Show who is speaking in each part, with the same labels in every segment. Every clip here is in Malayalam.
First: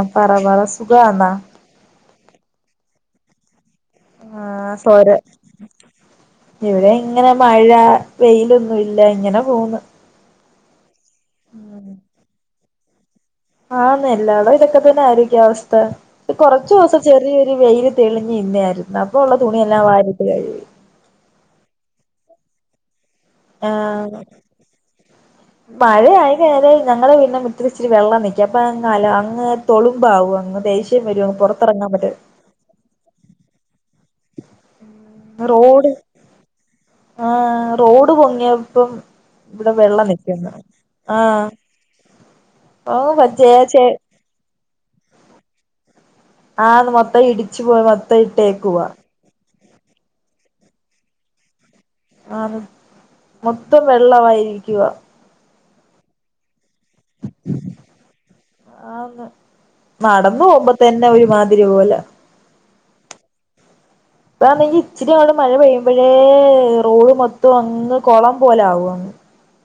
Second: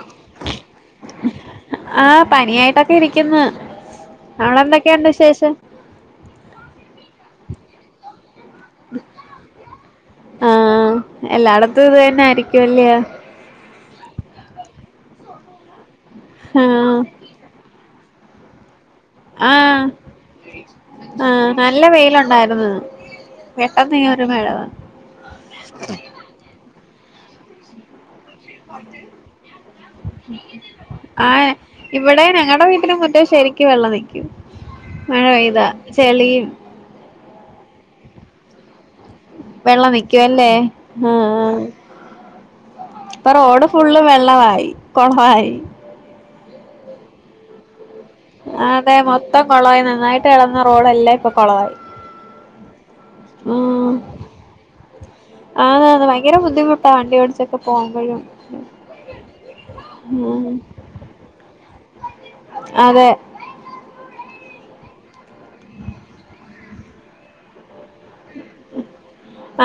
Speaker 1: ആ പറ പറ സുഖാണോ
Speaker 2: ആഹ് പനിയായിട്ടൊക്കെ ഇരിക്കുന്നു
Speaker 1: ആ
Speaker 2: അവടെന്തൊക്കെയുണ്ട്
Speaker 1: സോര
Speaker 2: വിശേഷം
Speaker 1: ഇവിടെ ഇങ്ങനെ മഴ വെയിലൊന്നും ഇല്ല, ഇങ്ങനെ പോന്ന്
Speaker 2: ആഹ എല്ലാടത്തും ഇത് തന്നെ ആയിരിക്കുവല്ലോ
Speaker 1: ആന്ന് എല്ലാടം ഇതൊക്കെ തന്നായിരിക്കും അവസ്ഥ, കൊറച്ചു
Speaker 2: ആഹ്
Speaker 1: ദിവസം ചെറിയൊരു വെയില് തെളിഞ്ഞു നിന്നെ ആയിരുന്നു
Speaker 2: ആഹ ആഹ നല്ല വെയിലൊണ്ടായ്ര്ന്ന്
Speaker 1: ആഹ മഴ [unintelligible] ആയി ഞങ്ങളെ വീട്ന്റെ മുറ്റത്ത് ഇച്ചിരിവെള്ളം നിക്ക്- എപ്പങ്ങാല അങ്ങ് തൊളുമ്പാവും അങ്ങ് ദേഷ്യം വരുംങ് പൊറത്തിറങ്ങാൻ പറ്റെ
Speaker 2: റ്റ ശരിക്കും വെള്ളം നിക്കും, മഴ പെയ്താ
Speaker 1: റോഡ്
Speaker 2: ചെളിയും
Speaker 1: ആ റോഡ് പൊങ്ങിയപ്പം [inaudible] ഇവിടെ
Speaker 2: വെള്ളം നിക്കുവല്ലേ
Speaker 1: നിക്കുന്ന്
Speaker 2: ആ
Speaker 1: ഓ
Speaker 2: ഇപ്പൊ
Speaker 1: പച്ചേ
Speaker 2: റോഡ്
Speaker 1: ചെ
Speaker 2: ഫുള്ള് വെള്ളവായി, കൊളവായി
Speaker 1: ആന്ന്, മൊത്തം ഇടിച്ചു പൊയ് മൊത്തം ഇട്ടേക്കുവാ
Speaker 2: അതെ മൊത്തം കൊളവായി നന്നായിട്ട് കെടന്ന റോഡല്ലാം ഇപ്പൊ കൊളവായി
Speaker 1: ആ മൊ മൊത്തം വെള്ളവായിരിക്കുവ
Speaker 2: ആ ഭയങ്കര ബുദ്ധിമുട്ടാ വണ്ടി ഓടിച്ചൊക്കെ പോവുമ്പോഴും
Speaker 1: ആന്ന് നടന്നു പോവുമ്പോ തന്നെ ഒരുമാതിരി പോല
Speaker 2: അതെ
Speaker 1: താന്നെങ്കിൽ ഇച്ചിരി അങ് മഴ പെയ്യുമ്പോഴേ റോഡ് മൊത്തവും അങ്ങ് കൊളം പോലെ ആവ്വാന്ന്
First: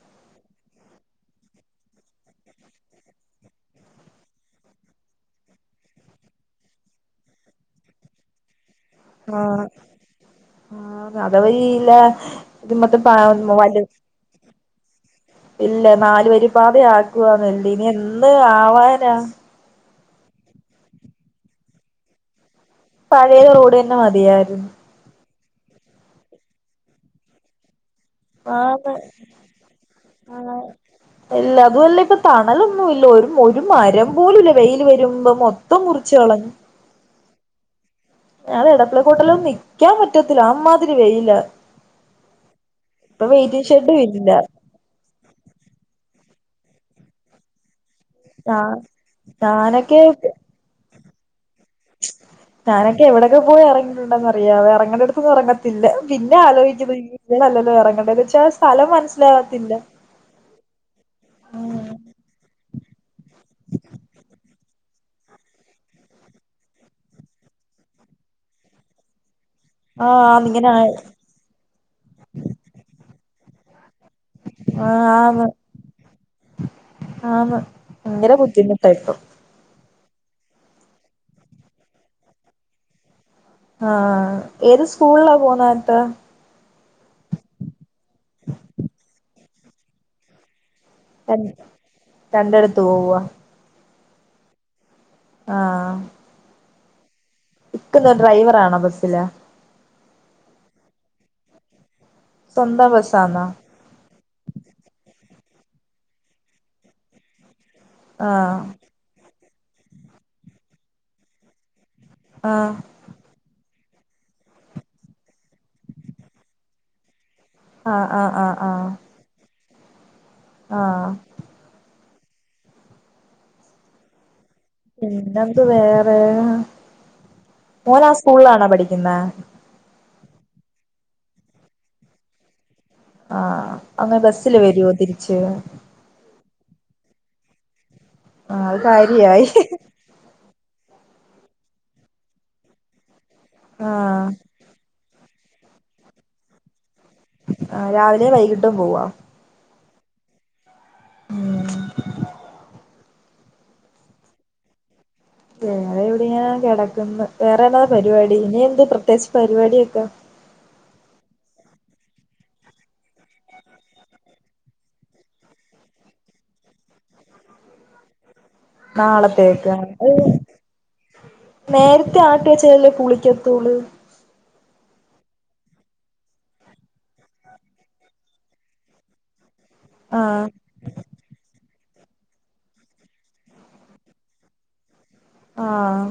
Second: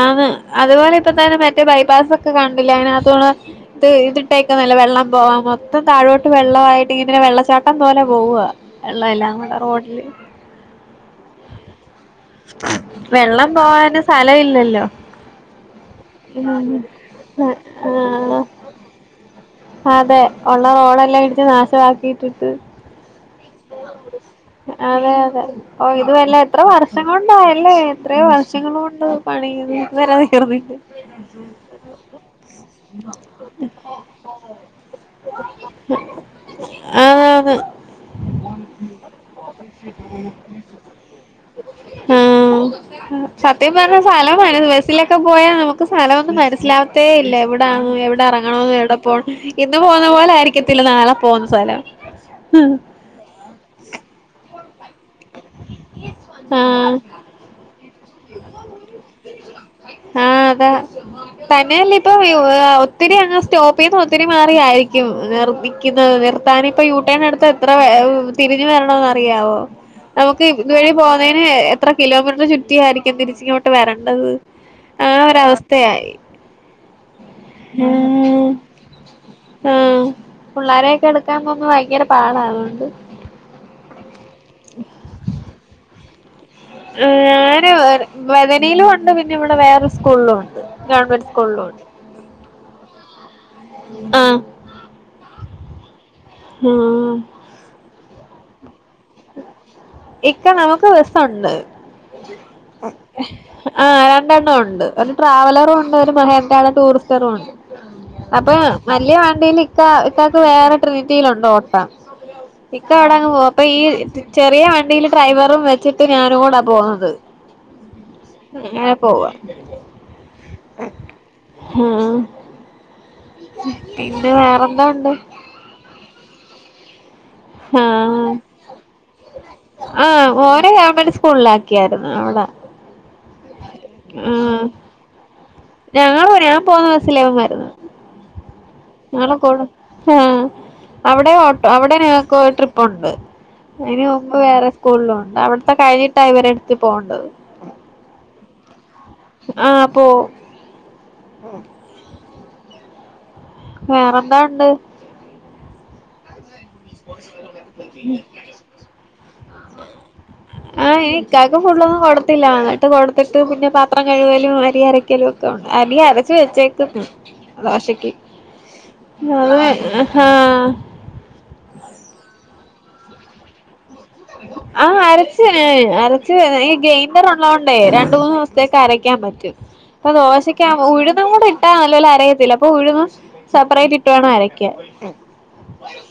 Speaker 2: ആന്ന് അതുപോലെ ഇപ്പ തന്നെ മറ്റേ ബൈപ്പാസ്സൊക്കെ കണ്ടില്ലേ അയ്നകത്തോടെ ഇത് ഇതിട്ടേക്കന്നല്ല വെള്ളം പോവാൻ മൊത്തം താഴോട്ട് വെള്ളവായിട്ട് ഇങ്ങനെ വെള്ളച്ചാട്ടം പോലെ പോവുവ, വെള്ളവെല്ലാംകൂടെ
Speaker 1: ആഹ്
Speaker 2: റോഡില്
Speaker 1: ആഹ് അതവരില്ല ഇത് മൊത്തം പാ
Speaker 2: വെള്ളം
Speaker 1: വല്
Speaker 2: പോവാന്, സ്ഥലം ഇല്ലല്ലോ, [inaudible]
Speaker 1: ഇല്ല നാലുവരി പാത
Speaker 2: ഉം
Speaker 1: ആക്കുവാന്നല്ലെ, ഇനി എന്ന്
Speaker 2: ആഹ്
Speaker 1: ആവാനാ?
Speaker 2: അതെ, ഒള്ള റോഡല്ലാം ഇടിച്ച് നാശവാക്കിയിട്ടിട്ട്,
Speaker 1: പഴയ റോഡ് തന്നെ മതിയായിരുന്നു
Speaker 2: അതെ അതെ, ഓ ഇത് വല്ല എത്ര വർഷം കൊണ്ടായല്ലേ?
Speaker 1: ആന്ന്
Speaker 2: വർഷങ്ങളോണ്ട് പണിയ്യുന്നു ഇത്വരേ തീർന്നില്ല,
Speaker 1: അല്ല അതുവല്ല ഇപ്പൊ തണലൊന്നു വില്ല, ഒരു ഒരു മരം പോലുംല്ല വെയില് വരുമ്പം മൊത്തം മുറിച് ച്ചളഞ്ഞ്..
Speaker 2: അ്...
Speaker 1: എടപ്പളക്കോട്ടലൊന്നും നിക്കാൻ പറ്റത്തില്ല അമ്മാതിരി വെയില
Speaker 2: ആഹ്
Speaker 1: ഇപ്പൊ വെയിറ്റിംഗ്
Speaker 2: സത്യം പറഞ്ഞ
Speaker 1: ഷെഡും ഇല്ല
Speaker 2: സ്ഥലമായിരുന്നു ബസ്സിലൊക്കെ പോയാൽ നമുക്ക് സ്ഥലം ഒന്നും പ മനസ്സിലാവത്തേ ഇല്ല എവിടാണെന്നും
Speaker 1: ഞാ
Speaker 2: എവിടെറങ്ങണന്ന് എവിടെ പോണംന്ന് ഇന്ന്
Speaker 1: ഞാനൊക്കെ
Speaker 2: പോന്ന പോലായിരിക്കത്തില്ല നാളെ പോവുന്ന. സലം, ഹ്ഹ്...
Speaker 1: ത് എവിടൊക്കെ പോയി ഇറങ്ങിട്ടുണ്ടെന്നഅറിയാവെ, ഇറങ്ങി.... അങ്ങട്തോന്നും ഉറങ്ങത്തില്ല. പിന്നെ ആലോചിക്കുന്ന് ഇങ്ങനെയല്ലല്ലോഉറങ്ങണ്ട്ന്ന്.
Speaker 2: [unintelligible] ആ... അതാ.
Speaker 1: ഉം
Speaker 2: തന്നെയല്ലേ ഇപ്പൊ [unintelligible] ഒത്തിരി അങ് സ്റ്റോപ്പ് ചെയ്ത് ഒത്തിരിമാറി റിയായിരിക്കും നിർമ്മിക്കുന്നത്. നിർത്താന് ഇപ്പ യുടേൺഎടുത്ത് എത്ര തിരിഞ്ഞ് വരണോന്ന് അറിയാവോ,
Speaker 1: ആഹ്
Speaker 2: നമുക്ക്
Speaker 1: ആന്ന് ഇങ്ങനെ
Speaker 2: ഇതുവഴി
Speaker 1: ആയി
Speaker 2: പോകുന്നതിന് എത്ര കിലോമീറ്റർ ചുറ്റിയ ആയിരിക്കും തിരിച്ച് ഇങ്ങോട്ട് വരണ ആഹ്... ആ ഒരഅവസ്ഥയായി.
Speaker 1: ആ... ഭയങ്കര ബുദ്ധിമുട്ടായിപ്പൊ.
Speaker 2: പുള്ളേരെയൊക്കെ എടുക്കാൻ പോകുമ്പോൾ ഭയങ്കര പാടാ അതുകൊണ്ട്
Speaker 1: ആ... ഏത് സ്കൂളിലാ പോണ് ന്ന്ട്ട്
Speaker 2: [unintelligible] ഞാന് വേദനയിലും ഉണ്ട്. പിന്നെ ഇവിടെ വേറെ സ്കൂളിലും ഉണ്ട് ഗവൺമെന്റ് സ്കൂളിലുണ്ട്.
Speaker 1: രണ്ടിടത്ത് പോവാ
Speaker 2: ആ...
Speaker 1: ആഹ....
Speaker 2: ആ...
Speaker 1: ഇക്കന്താ ഡ്രൈവറാണോ ബസ്സിലെ?
Speaker 2: ഇക്ക നമുക്ക് ബസ്സുണ്ട്.
Speaker 1: സ്വന്തം ബസ്സാന്നോ
Speaker 2: [unintelligible] ആ... രണ്ടെണ്ണം ഉണ്ട് [inaudible] ട്രാവലറും ഉണ്ട് ഒരു മഹേദ്രടെ ടൂറിസ്റ്ററും ഉണ്ട്. അപ്പൊ
Speaker 1: ആഹ്
Speaker 2: വല്ല്യ വണ്ടിയില് ഇക്ക ഇക്കക്ക് വേറൊരു രീതിൽണ്ടോ ഓട്ട.
Speaker 1: ആഹ്
Speaker 2: ഇക്ക അവിടെ അങ്ങ് പോ. അപ്പൊ ഈ... ചെറിയ വണ്ടിൽ ഡ്രൈവറും വെച്ചിട്ട് ഞാനും കൂടാ പോന്നുന്നത്.
Speaker 1: ആഹ് ആഹ് ആഹ് ആഹ്
Speaker 2: എങ്ങനെ പോവാ
Speaker 1: ആഹ്
Speaker 2: [unintelligible] ആഹാ... പിന്ന വേറെ
Speaker 1: പിന്നെന്ത് വേറെയാ... ഓന് ആ സ്കൂളിലാണോ പഠിക്കുന്നേ?
Speaker 2: ആ് ഓരെ ഗവൺമെന്റ് സ്കൂളിലാക്കിയായിരുന്നു അവിടെ,
Speaker 1: ആ... അങ്ങനെ ബസ്സില്
Speaker 2: ആഹ്
Speaker 1: വരുവോ തിരിച്ച്?
Speaker 2: ബസ്സിലാവരുന്നത്.
Speaker 1: ആഹ് അത്
Speaker 2: നളെ
Speaker 1: കാര്യായി
Speaker 2: കൊട്. ആ... അവിടെ ഓട്ടോ അവിടെ ഞങ്ങൾക്ക്ഒരു ട്രിപ്പുണ്ട്.
Speaker 1: ആഹ്
Speaker 2: അയിന്മുമ്പ് വേറെ സ്കൂളിലുണ്ട് അവിടുത്തെ കഴിഞ്ഞിട്ടാ ഇവരെടുത്ത്. പോണ്ടത്
Speaker 1: ആ... രാവിലെ വൈകിട്ടും പോവാ?
Speaker 2: ആഹ..,. പോവും
Speaker 1: ഉം
Speaker 2: വേറെന്താ ഉണ്ട്.
Speaker 1: വറെ എവിടെയാ... കിടക്കന്ന്, വേറെന്താപരിപാടി, ഇനി എന്ത്പ്രത്യേകിച്ച്പരിപാടിയൊക്കെ
Speaker 2: ക്കാക്ക്, ഫുള്ളൊന്നും, കൊടുത്തില്ല, [unintelligible] പുള്ളോന്നും കൊടുത്തില്ല. എന്നിട്ട് കൊടുത്തിട്ട്, പിന്നെപാത്രംകഴുകലും, അരിഅരക്കലോ, അരി അര [unintelligible] ദോഷക്ക് ങ്ങൾ,
Speaker 1: നാളത്തേക്ക്
Speaker 2: ആഹാ...
Speaker 1: നേരത്തെആട്ടിവെച്ചതല്ലേപുളിക്കത്തൂ ള്.
Speaker 2: ആ... അരച്ഇ, ഈ ഗെയിൻഡർ ഉള്ളതോണ്ടേരണ്ട്, മൂന്ന് ദിവസത്തേക്ക്അരക്കാൻപറ്റും.
Speaker 1: ആഹ്
Speaker 2: അപ്പൊദോശക്കാ ഉഴുന്നുംകൂടെ ട്ടാഅല്ലേലും അരയത്തില്ല, അപ്പൊ ഉഴുന്നുംസെപ്പറേറ്റ്ഇട്ട് വേണം അരക്കാൻ
Speaker 1: ആഹ്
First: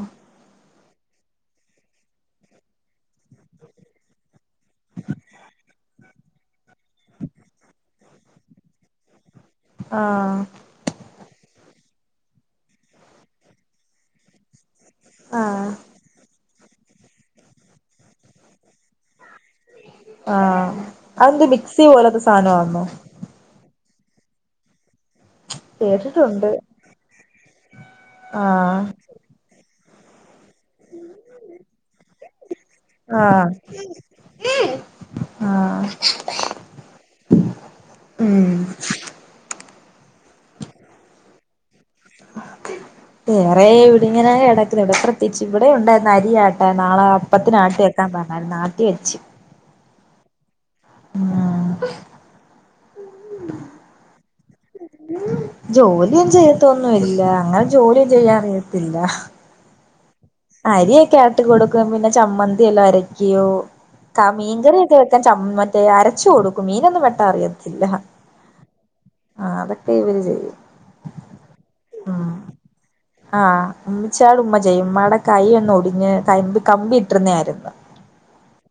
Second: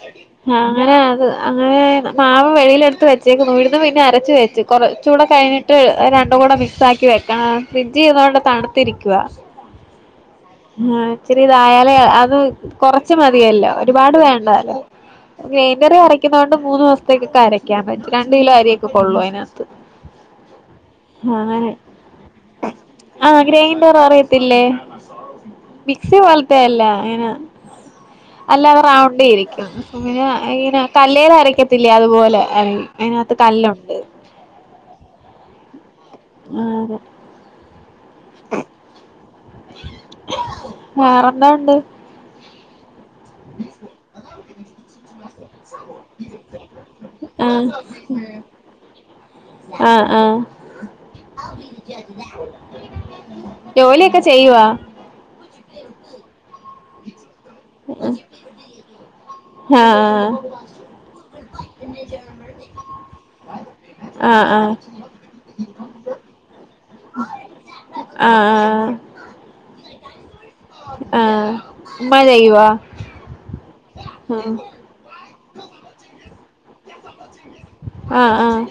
Speaker 2: അങ്ങനഅത് അങ്ങനെമാവ് വെളിൽ എടുത്തു..... ഇതിക്ക് ഉഴുന്ന് പിന്നെ അരച്ച് വെച്ച് കൊറച്ചൂടെകഴിഞ്ഞിട്ട് അത് രണ്ട്...... ണ്ടുംകൂടെമിക്സ്ആക്കിവെക്കണം. ഫ്രിഡ്ജിഇരുന്നോണ്ട് തണുത്തിരിക്കുവ.
Speaker 1: ആഹ്
Speaker 2: ഇച്ചിരിതായാല്അതും കൊറച്ച് മതിയെല്ലോ.
Speaker 1: ആഹ്
Speaker 2: ഗ്രെയ്ണ്ടെറിഅരക്ക്ണോണ്ട്മൂന്ന് ദിവസെത്തെകൊക്കെഅരക്കാൻ പറ്റും. രണ്ട് കിലോ അരിയൊക്കെ കൊള്ളേയ്.
Speaker 1: ആഹ് അതെന്ത്
Speaker 2: അങ്ങനെ,
Speaker 1: മിക്സി പോലത്തെ സാധനമാന്നോ
Speaker 2: ആ ഇണ്ട് എന്നറിയതില്ലേ മിക്സി,
Speaker 1: കേട്ടിട്ടുണ്ട്
Speaker 2: പോലത്ത, അല്ല, അങ്ങനെ, അല്ലാതെ,
Speaker 1: ആഹ്
Speaker 2: റൗണ്ട്രിക്കും പിന്നെ, ഇങ്ങനെ, കല്ലേലരക്കത്തില്ലേ, അതുപോലെ, അതുപോലെ അതിനകത്ത്, കല്ലുണ്ട്. ആഹ്
Speaker 1: ആഹ.
Speaker 2: [inaudible] വേറെറെന്താ, ഉണ്ട്
Speaker 1: ഇടി ഇങ്ങനെെ കിടക്കുന്നു ഇവിടെ പ്രത്യേിച്ച് ഇവിടെ ഉണ്ടായി അരിയാട്ട നാളെ അപ്പത്തിനാട്ട കേക്കാൻ പറ അ, നാട്ടി, വെച്ചു
Speaker 2: ആഹ, ആഹ. ജോലിയൊക്കെ, ചെയ്യുവോ
Speaker 1: ജോലിയും, ചെയ്യത്തൊന്നുംല്ല, അങ്ങനെ, ജോലിയും, ചെയ്യാറിയത്തില്ല
Speaker 2: ആഹ്
Speaker 1: അരിയൊക്കെ, ആട്ട കൊടുക്കും, പിന്നെ ചമ്മന്തിെല്ലാം, അരക്കോ ക്കാ,
Speaker 2: ആഹ് ആഹ്
Speaker 1: മീൻകറിയൊക്ക [unintelligible]
Speaker 2: ആഹ്
Speaker 1: ആ, അതൊക്കെ, ഇവര്, ചെയ്യും
Speaker 2: ആഹ് ഉമ്മ
Speaker 1: ഉം,
Speaker 2: ചെയ്യുവാ
Speaker 1: ആഹ, ഉമ്മട്, ഉമ്മ,
Speaker 2: ആഹ്
Speaker 1: ജായമ്മട [unintelligible] തമ്പി, കമ്പിട്ട്
Speaker 2: ആഹ്, ആഹ്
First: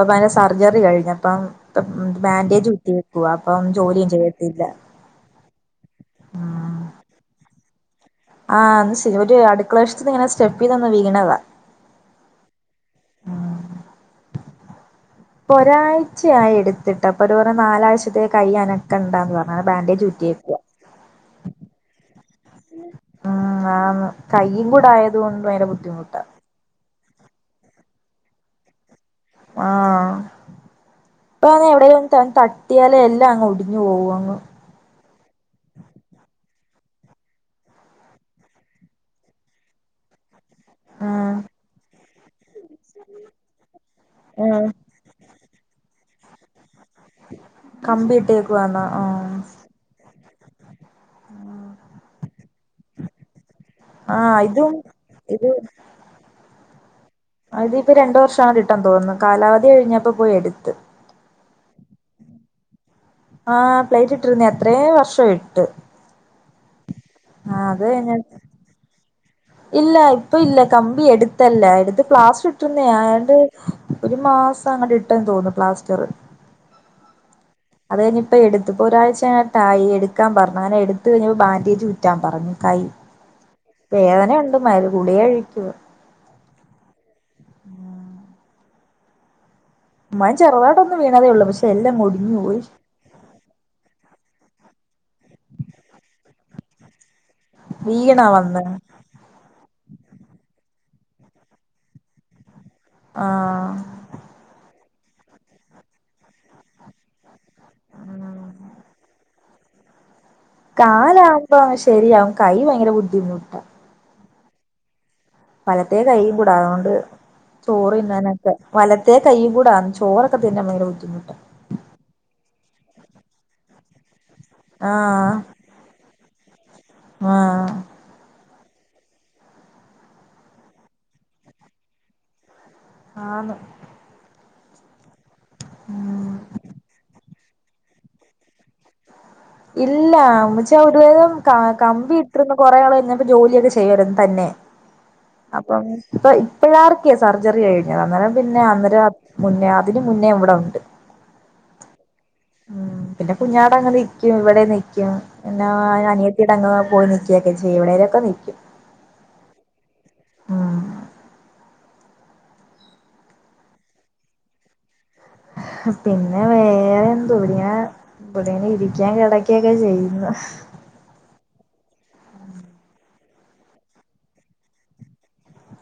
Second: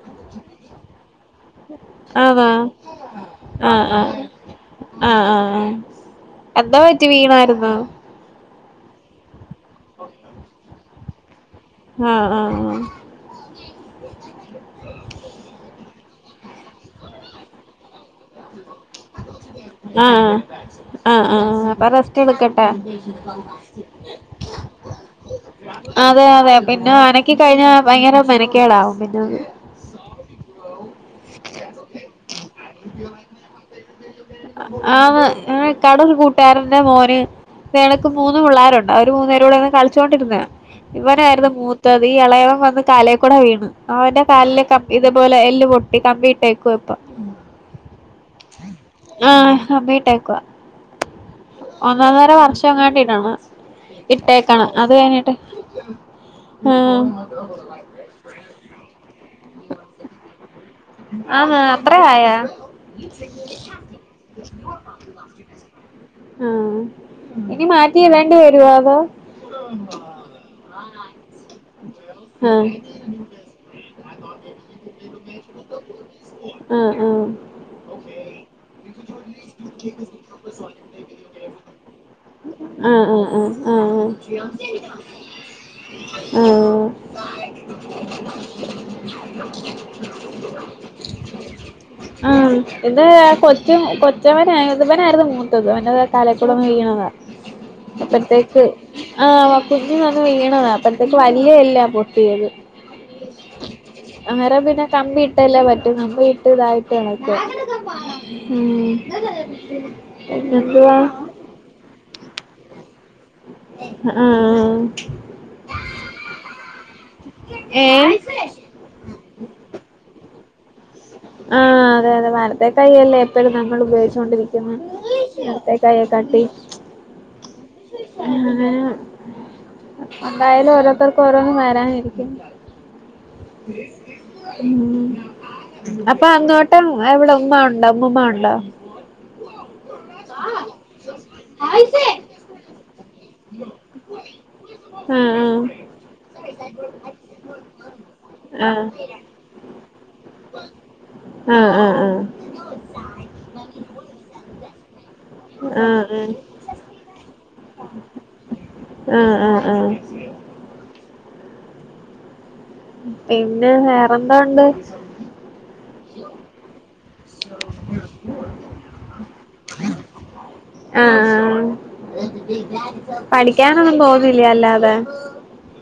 Speaker 1: അപ്പ, അെ, സർജറി, കഴിഞ്, അപ്പം,
Speaker 2: ആഹ് ആഹ്
Speaker 1: ബാൻഡേജ്, കിട്ടിയേക്കുവ, അപ്പം, ജോലിയൊന്നും, ചെയ്യത്തില്ല
Speaker 2: ആഹ, ആഹ്,
Speaker 1: ഉം
Speaker 2: എന്താ, പറ്റി, വീണായിരുന്നു
Speaker 1: ആഹ് അത്, ശരി, ഒരു, അടുക്കള, വശത്ത്ന്ന്, ഇങ്ങനെ, സ്റ്റെപ്പ്നൊന്ന്, വീണതാ
Speaker 2: ആഹ, ആഹ
Speaker 1: പ്പൊരാഴ്ചയായി, എടുത്തിട്ട്, ആപ്പോ ഓൽ പറഞ്ഞു നാലാഴ്ചത്തേകയ്യ
Speaker 2: ആഹ, ആഹ്, ആഹ്, പര
Speaker 1: ഉം ആന്ന് കയ്യും കൂടെ ആയത് കൊണ്ട് ഭയങ്കര ബുദ്ധിമുട്ടാ
Speaker 2: അതെതെ, പിന്നെന ക്ക, കഴിഞ്ഞാ, ഭയങ്കര മെനക്കേടാ, വു
Speaker 1: ആഹ, ഇപ്പ, എവിടെന്ന്, ത, തട്ടിയാല, എല്ലാം, അങ്ങ് ഒടിഞ്ഞു പോവും അങ്ങ്
Speaker 2: ആ, എ, ക്കാടെ കൂട്ട സേറിന്റെ, മോന് നിനക്ക് മൂന്നും, പിള്ളേരുണ്ട്, അവര് മൂന്നേരോടെ, ഒന്ന്, കളിച്ചുകോണ്ടിരുന്ന
Speaker 1: ഉം
Speaker 2: ഇവനായിരുന്നു, മൂത്തത്, ഈ ഇളയവം വന്ന് കാലേക്കൂടെ, വീണ്, അവന്റെ
Speaker 1: ഉം
Speaker 2: കാലിലക്കെ, ഇതുപോലെ ല്, പൊട്ടി, കമ്പീട്ടേക്കയപ്പം
Speaker 1: കമ്പിട്ടേക്കവാന്നാ, ആഹ
Speaker 2: ആഹ്, കമ്പിട്ടേക്കുവ, ഒന്നന്നര, വർഷം, ങ്ങാട്ടീടണം
Speaker 1: ആഹ്
Speaker 2: ഇട്ടേക്കണം,
Speaker 1: ഇതും
Speaker 2: അത്, കഞ്ഞിട്ട്, ആഹ്
Speaker 1: അതി, ഇപ്പോ, രണ്ടു വർഷ, കിട്ടൻ, തോന്നുന്നത്, കാലാവധി, കഴിഞ്ഞപ്പോ, പോയി എടുത്ത്
Speaker 2: ആഹ, അത്രെആയ
Speaker 1: ആഹ് പ്ലേറ്റ് ഇട്ടിരുന്നേ അത്രയും വർഷം ഇട്ട്
Speaker 2: ആഹ ഇനി
Speaker 1: ആഹ് അത് കഴിഞ്ഞ്
Speaker 2: മാറ്റിയിതേണ്ടി വരുവാ അതോ?
Speaker 1: ഇല്ല ഇപ്പ ഇല്ല കമ്പി എടുത്തല്ല എടുത്ത് ക്ലാസ്
Speaker 2: ആഹ്
Speaker 1: പ്ലാസ്റ്റർട്ടുന്നെഅതേണ്ട് ഒരു മാസം അങ്ങോട്ട ഇട്ടെന്ന് തോന്നുന്നു പ്ലാസ്റ്റർ.
Speaker 2: ആഹ്
Speaker 1: അത് കഴിഞ്ഞപ്പോ എടുത്തപ്പപ്പോ ഒരാഴ്ചട്ടായി എടുക്കാൻ പറഞ്ഞു അനെ എടുത്തത്ത് കിഞ്ഞപ്പോ ബൻഡേജ് ചിറ്റാൻ പറഞ്ഞു കൈ
Speaker 2: ആ ആ [inaudible]
Speaker 1: വേദനയുണ്ട് മരു ഗുളിക കഴിക്കുവാ മഴ ചെറുതായിട്ടൊന്ന് വീണതേ ഉള്ളൂ പക്ഷെ എല്ലാം
Speaker 2: ആ
Speaker 1: ഒടിഞ്ഞു പോയി
Speaker 2: ഇത് കൊച്ച കൊ [inaudible] വ ഇവനായിരുന്നു മൂത്തത് അവന്റെ തലികുടെന്ന് വീ്ണതാ
Speaker 1: വീണാ
Speaker 2: അപ്പഴത്തേക്ക്
Speaker 1: വന്ന്
Speaker 2: ആ വ കുഞ്ഞി നന്ന് വീണ അപ്പ അതൊക്കെ വലിയല്ലാ പൊട്ടിയത്.
Speaker 1: ആഹ
Speaker 2: അന്നേരം പിന്നെ കമ്പി ഇട്ടല്ലേ പറ്റും കമ്പി ഇട്ട് ഇതായിട്ട് ഇണക്ക്. ഉം [inaudible]
Speaker 1: കാലാവുമ്പോ ശെരിയാകും കൈ ഭയങ്കര ബുദ്ധിമുട്ടാ
Speaker 2: ഉം
Speaker 1: വലത്തെ കൈ കൂടാ അതുകൊണ്ട് ചോറ്
Speaker 2: ഏഹ്
Speaker 1: ഇന്നാനൊക്കെ വലത്തെ കൈ കൂടാ ചോറ് ഇപ്പൊ തിന്നാൻ പയങ്കര
Speaker 2: ആഹ് അതെ അതെ വലത്തെ കൈയ അല്ലേ എപ്പോഴും ഞമ്മൾ ഉപയോഗിച്ചോണ്ടിരിക്ക ഇടത്തേക്കയെ കാട്ടി
Speaker 1: ആ
Speaker 2: അങ്ങനെ എന്തായാലും ഓരോരുത്തർക്കും ഓരോന്നും വരാനായിരിക്കന്ന
Speaker 1: ആന്ന്
Speaker 2: ഉ അപ്പൊ
Speaker 1: ഉം
Speaker 2: അങ്ങോട്ടും എടെ ഉ്മ്മ ഉണ്ട അമ്മൂമ്മ ഉണ്ടോ?
Speaker 1: ഇല്ല ഇമ്മച്ചി അങ്ങോട് പോയ്‌ കമ്പി ഇട്ടന്ന് കൊറേ നാള്കൈഞ്ഞ ജോലിയൊക്കെ ചെയ്യര തന്നെ
Speaker 2: ആഹ്
Speaker 1: അപ്പം ഇപ്പ ഇപ്പഴാർക്കേ സർജറി കഴിഞ്ഞത് അന്നേരം പിന്നെ
Speaker 2: ആഹ്
Speaker 1: അന്നേരം മുന്നേ അതിന് മുന്നേ ഇവിടെ ഉണ്ട്.
Speaker 2: ആ
Speaker 1: ഉ പിന്നെ കുഞ്ഞാട അങ്ങനെ ഇവിടെ നിക്കും എന്ന
Speaker 2: ആഹ് ആഹ്
Speaker 1: അനിയത്തിട അങ് പോയി നക്കൊക്കെ ചെയ ഇവിടെ
Speaker 2: ആ ആ ആ
Speaker 1: ഉം
Speaker 2: പിന്നെ വേറെന്താ ഉണ്ട്.
Speaker 1: പിന്നെ വേറെ എന്തോ ഇവിടെങ്ങനെ ഇടേനെ ഇരിക്കാൻ കിടക്കൊക്കെ ചെയ്യുന്നു
Speaker 2: ആ പഠിക്കാനൊന്നും പോവില്ലല്ലാ ലോ ലെ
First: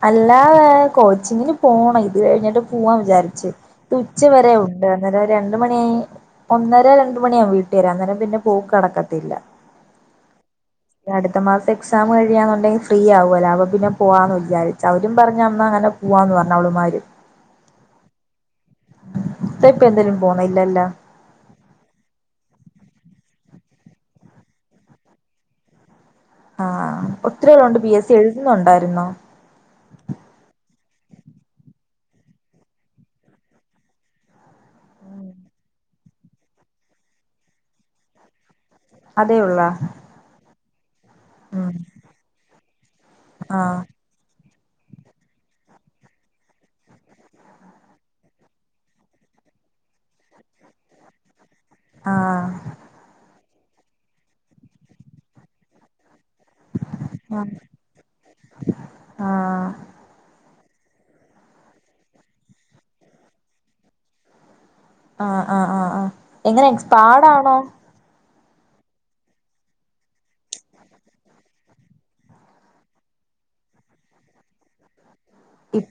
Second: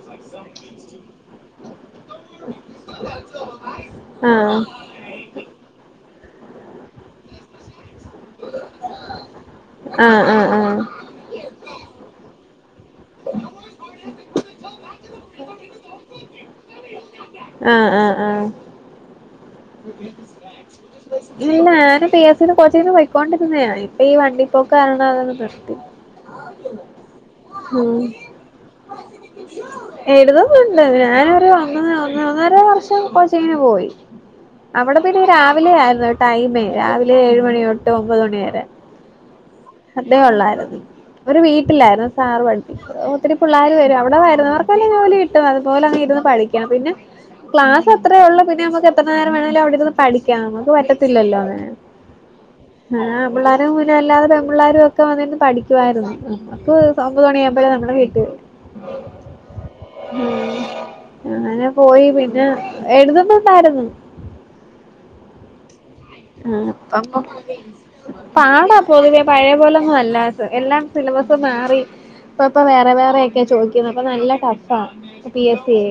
Speaker 1: അല്ലാ വേ കോച്ചിങ്ങിന് പോണം ഇ ഇത് കഴിഞ്ഞിട്ട് പോവാൻ വിചാരിച്ച് ഇത് ഉച്ച വരെ
Speaker 2: ആഹ്
Speaker 1: ഉണ്ട് അന്നേരം രണ്ട് മണിയായി ഒന്നര രണ്ട മണിയാവ വീട്ടു വരാം അന്നേരം പിന്നെ പോക്കടക്കത്തില്ല
Speaker 2: ആഹ് ആഹ് ആഹ്
Speaker 1: അടുത്ത മാസം എക്സാമ്കഴിയ അല്ലെ ഫ്രീ ആവല്ല അ അവൊ പിന്നെ പോവാന്ന് വിചാരിഅവരും പറഞ്ഞ അന്ന്അങ്ങനെ പോവാന്ന് പറഞ്ഞ അവള്മാര്
Speaker 2: ആ ആ ആ
Speaker 1: ഇ ഇപ്പ എന്തേലും പോണില്ലല്ലേ?
Speaker 2: ഇല്ല ഞാന് പി എസ് സി കോച്ചിന്ന് പോയ്ക്കൊണ്ടിരുന്ന ഇപ്പ ഈ വണ്ടി പോക്ക് ആയതു കൊണ്ട് നിർത്തി
Speaker 1: ആ
Speaker 2: ഉം എഴുതുന്നുണ്ട് ഇല്ല ഞാനൊരു ഒന്ന ഒ ഒന്നര വർഷം കൊച്ചേനന് പോയി അവിടെ പിന്നെ രാവിലെ ആയിരുന്നു ടൈമ രാവിലെ ഏഴ് മണി തൊട്ട് ഒമ്പത് മണിവരെ
Speaker 1: അതേ ഉള്ളാ
Speaker 2: അതേ ഉള്ളായിരുന്നു. ഒരു
Speaker 1: ഉം
Speaker 2: വീട്ടിലായിരുന്നു സാറ് പി ഒത്തിരി പിള്ളോര്
Speaker 1: ആഹ്
Speaker 2: വരും അവിടെരുന്നുന്ന അവർ പല ജോലി കിട്ടും അതുപോലെ അങ് ഇരുന്ന് പഠിക്കാം പിന്നെ ക്ലാസ് അത്രേ ഒള്ളൂ പിന്നെ നമ്മക്ക് എത്ര നേരം വേണങ്കിലും അവിടെ ഇരുന്ന് പഠിക്കാം നമ്മക്ക് പറ്റത്തില്ലല്ലോ അങ്ങ
Speaker 1: ആ
Speaker 2: പിള്ളാരും പിന്നെ എല്ലാതെ പെൺപിള്ളേരും ഒക്കെ വന്നിര്ന്ന് പഠിക്കുവായിരുന്നു ആ അപ്പ് ഒമ്പത്
Speaker 1: ആഹ്
Speaker 2: മണിയാകുമ്പേ ഞങ്ങള വീട്ടിൽ
Speaker 1: ആഹ്
Speaker 2: അങ്ങനെ പോയി പിന്നെ എഴുതുന്നുണ്ടായിരുന്നു
Speaker 1: ആ ആ ആ ആ എങ്ങനെ
Speaker 2: ആഹ് അപ്പം
Speaker 1: എക്സ്പാഡ് ആണോ
Speaker 2: പാടാ പൊതുവേ പഴയ പോലെന്നും അല്ലാസ് എല്ലാം സിലബസ് മാറി ഇപ്പ ഇപ്പം വേറെ വേറെയൊക്കെ ചോയ്ക്കിണ അപ്പം നല്ല ട്ടഫാ പി എസ് ‌ ഏ
Speaker 1: ഇപ്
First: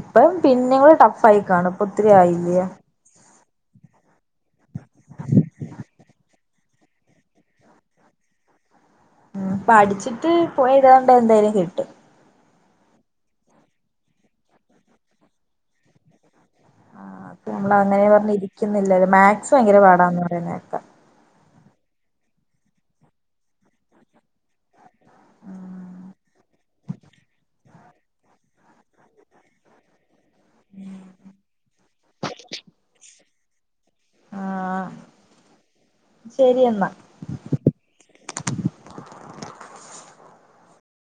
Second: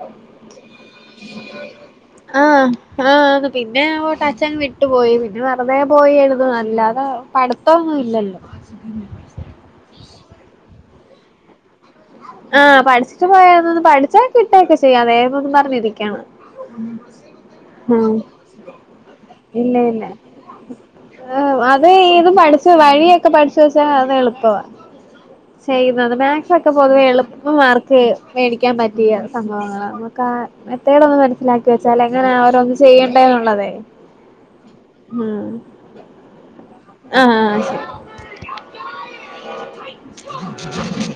Speaker 1: ഇപ്പം പിന്നേം കൂടെ ടഫ് ആയി കാണും ഇപ്പൊ ഒത്തിരി ആയില്ല്യോ
Speaker 2: ആആ പിന്നെ ഓട്ട ച്ഛൻ വിട്ടു പോയി പിന്നെ വെറുതെ പോയി എഴുതുന്ന അല്ലാതെ പഠിത്തം ഒന്നും ഇല്ലല്ലോ
Speaker 1: ഉം പഠിച്ചിട്ട് പോയിതേണ്ട എന്തേലും കിട്ടും
Speaker 2: ആ പഠിച്ചിട്ട് [unintelligible] പഠിച്ചാ കിട്ടോക്കെ ചെയ്യാം വേഗോന്നു പറഞ്ഞിരിക്ക
Speaker 1: ആ അപ്പ നമ്മൾ അങ്ങനെ പറഞ്ഞ് ഇരിക്കുന്നില്ലല്ലോ മാക്സ്
Speaker 2: ഇല്ല
Speaker 1: ഭയങ്കര
Speaker 2: ഇല്ല
Speaker 1: പാടാന്ന് പറയുന്നേക്ക
Speaker 2: അത് ഇത് പഠിച്ചു വഴിയൊക്കെ പഠിച്ച് വെച്ചാഅത് എളുപ്പവ ചെയ്യുന്നത് മാക്സൊക്കെ പൊതുവെ എളുപ്പംമാർക്ക് മേടിക്കാൻ പറ്റിയ സംഭവങ്ങളാ ആ മെത്തേഡ് ഒന്ന് മനസ്സിലാക്കി വെച്ചാൽ എങ്ങനാ ഓരോന്ന് ചെയ്യണ്ടേന്നുള്ളത്
Speaker 1: ആഹ്
Speaker 2: മേമ്
Speaker 1: ശരി എന്നാ
Speaker 2: അ ആ ശരി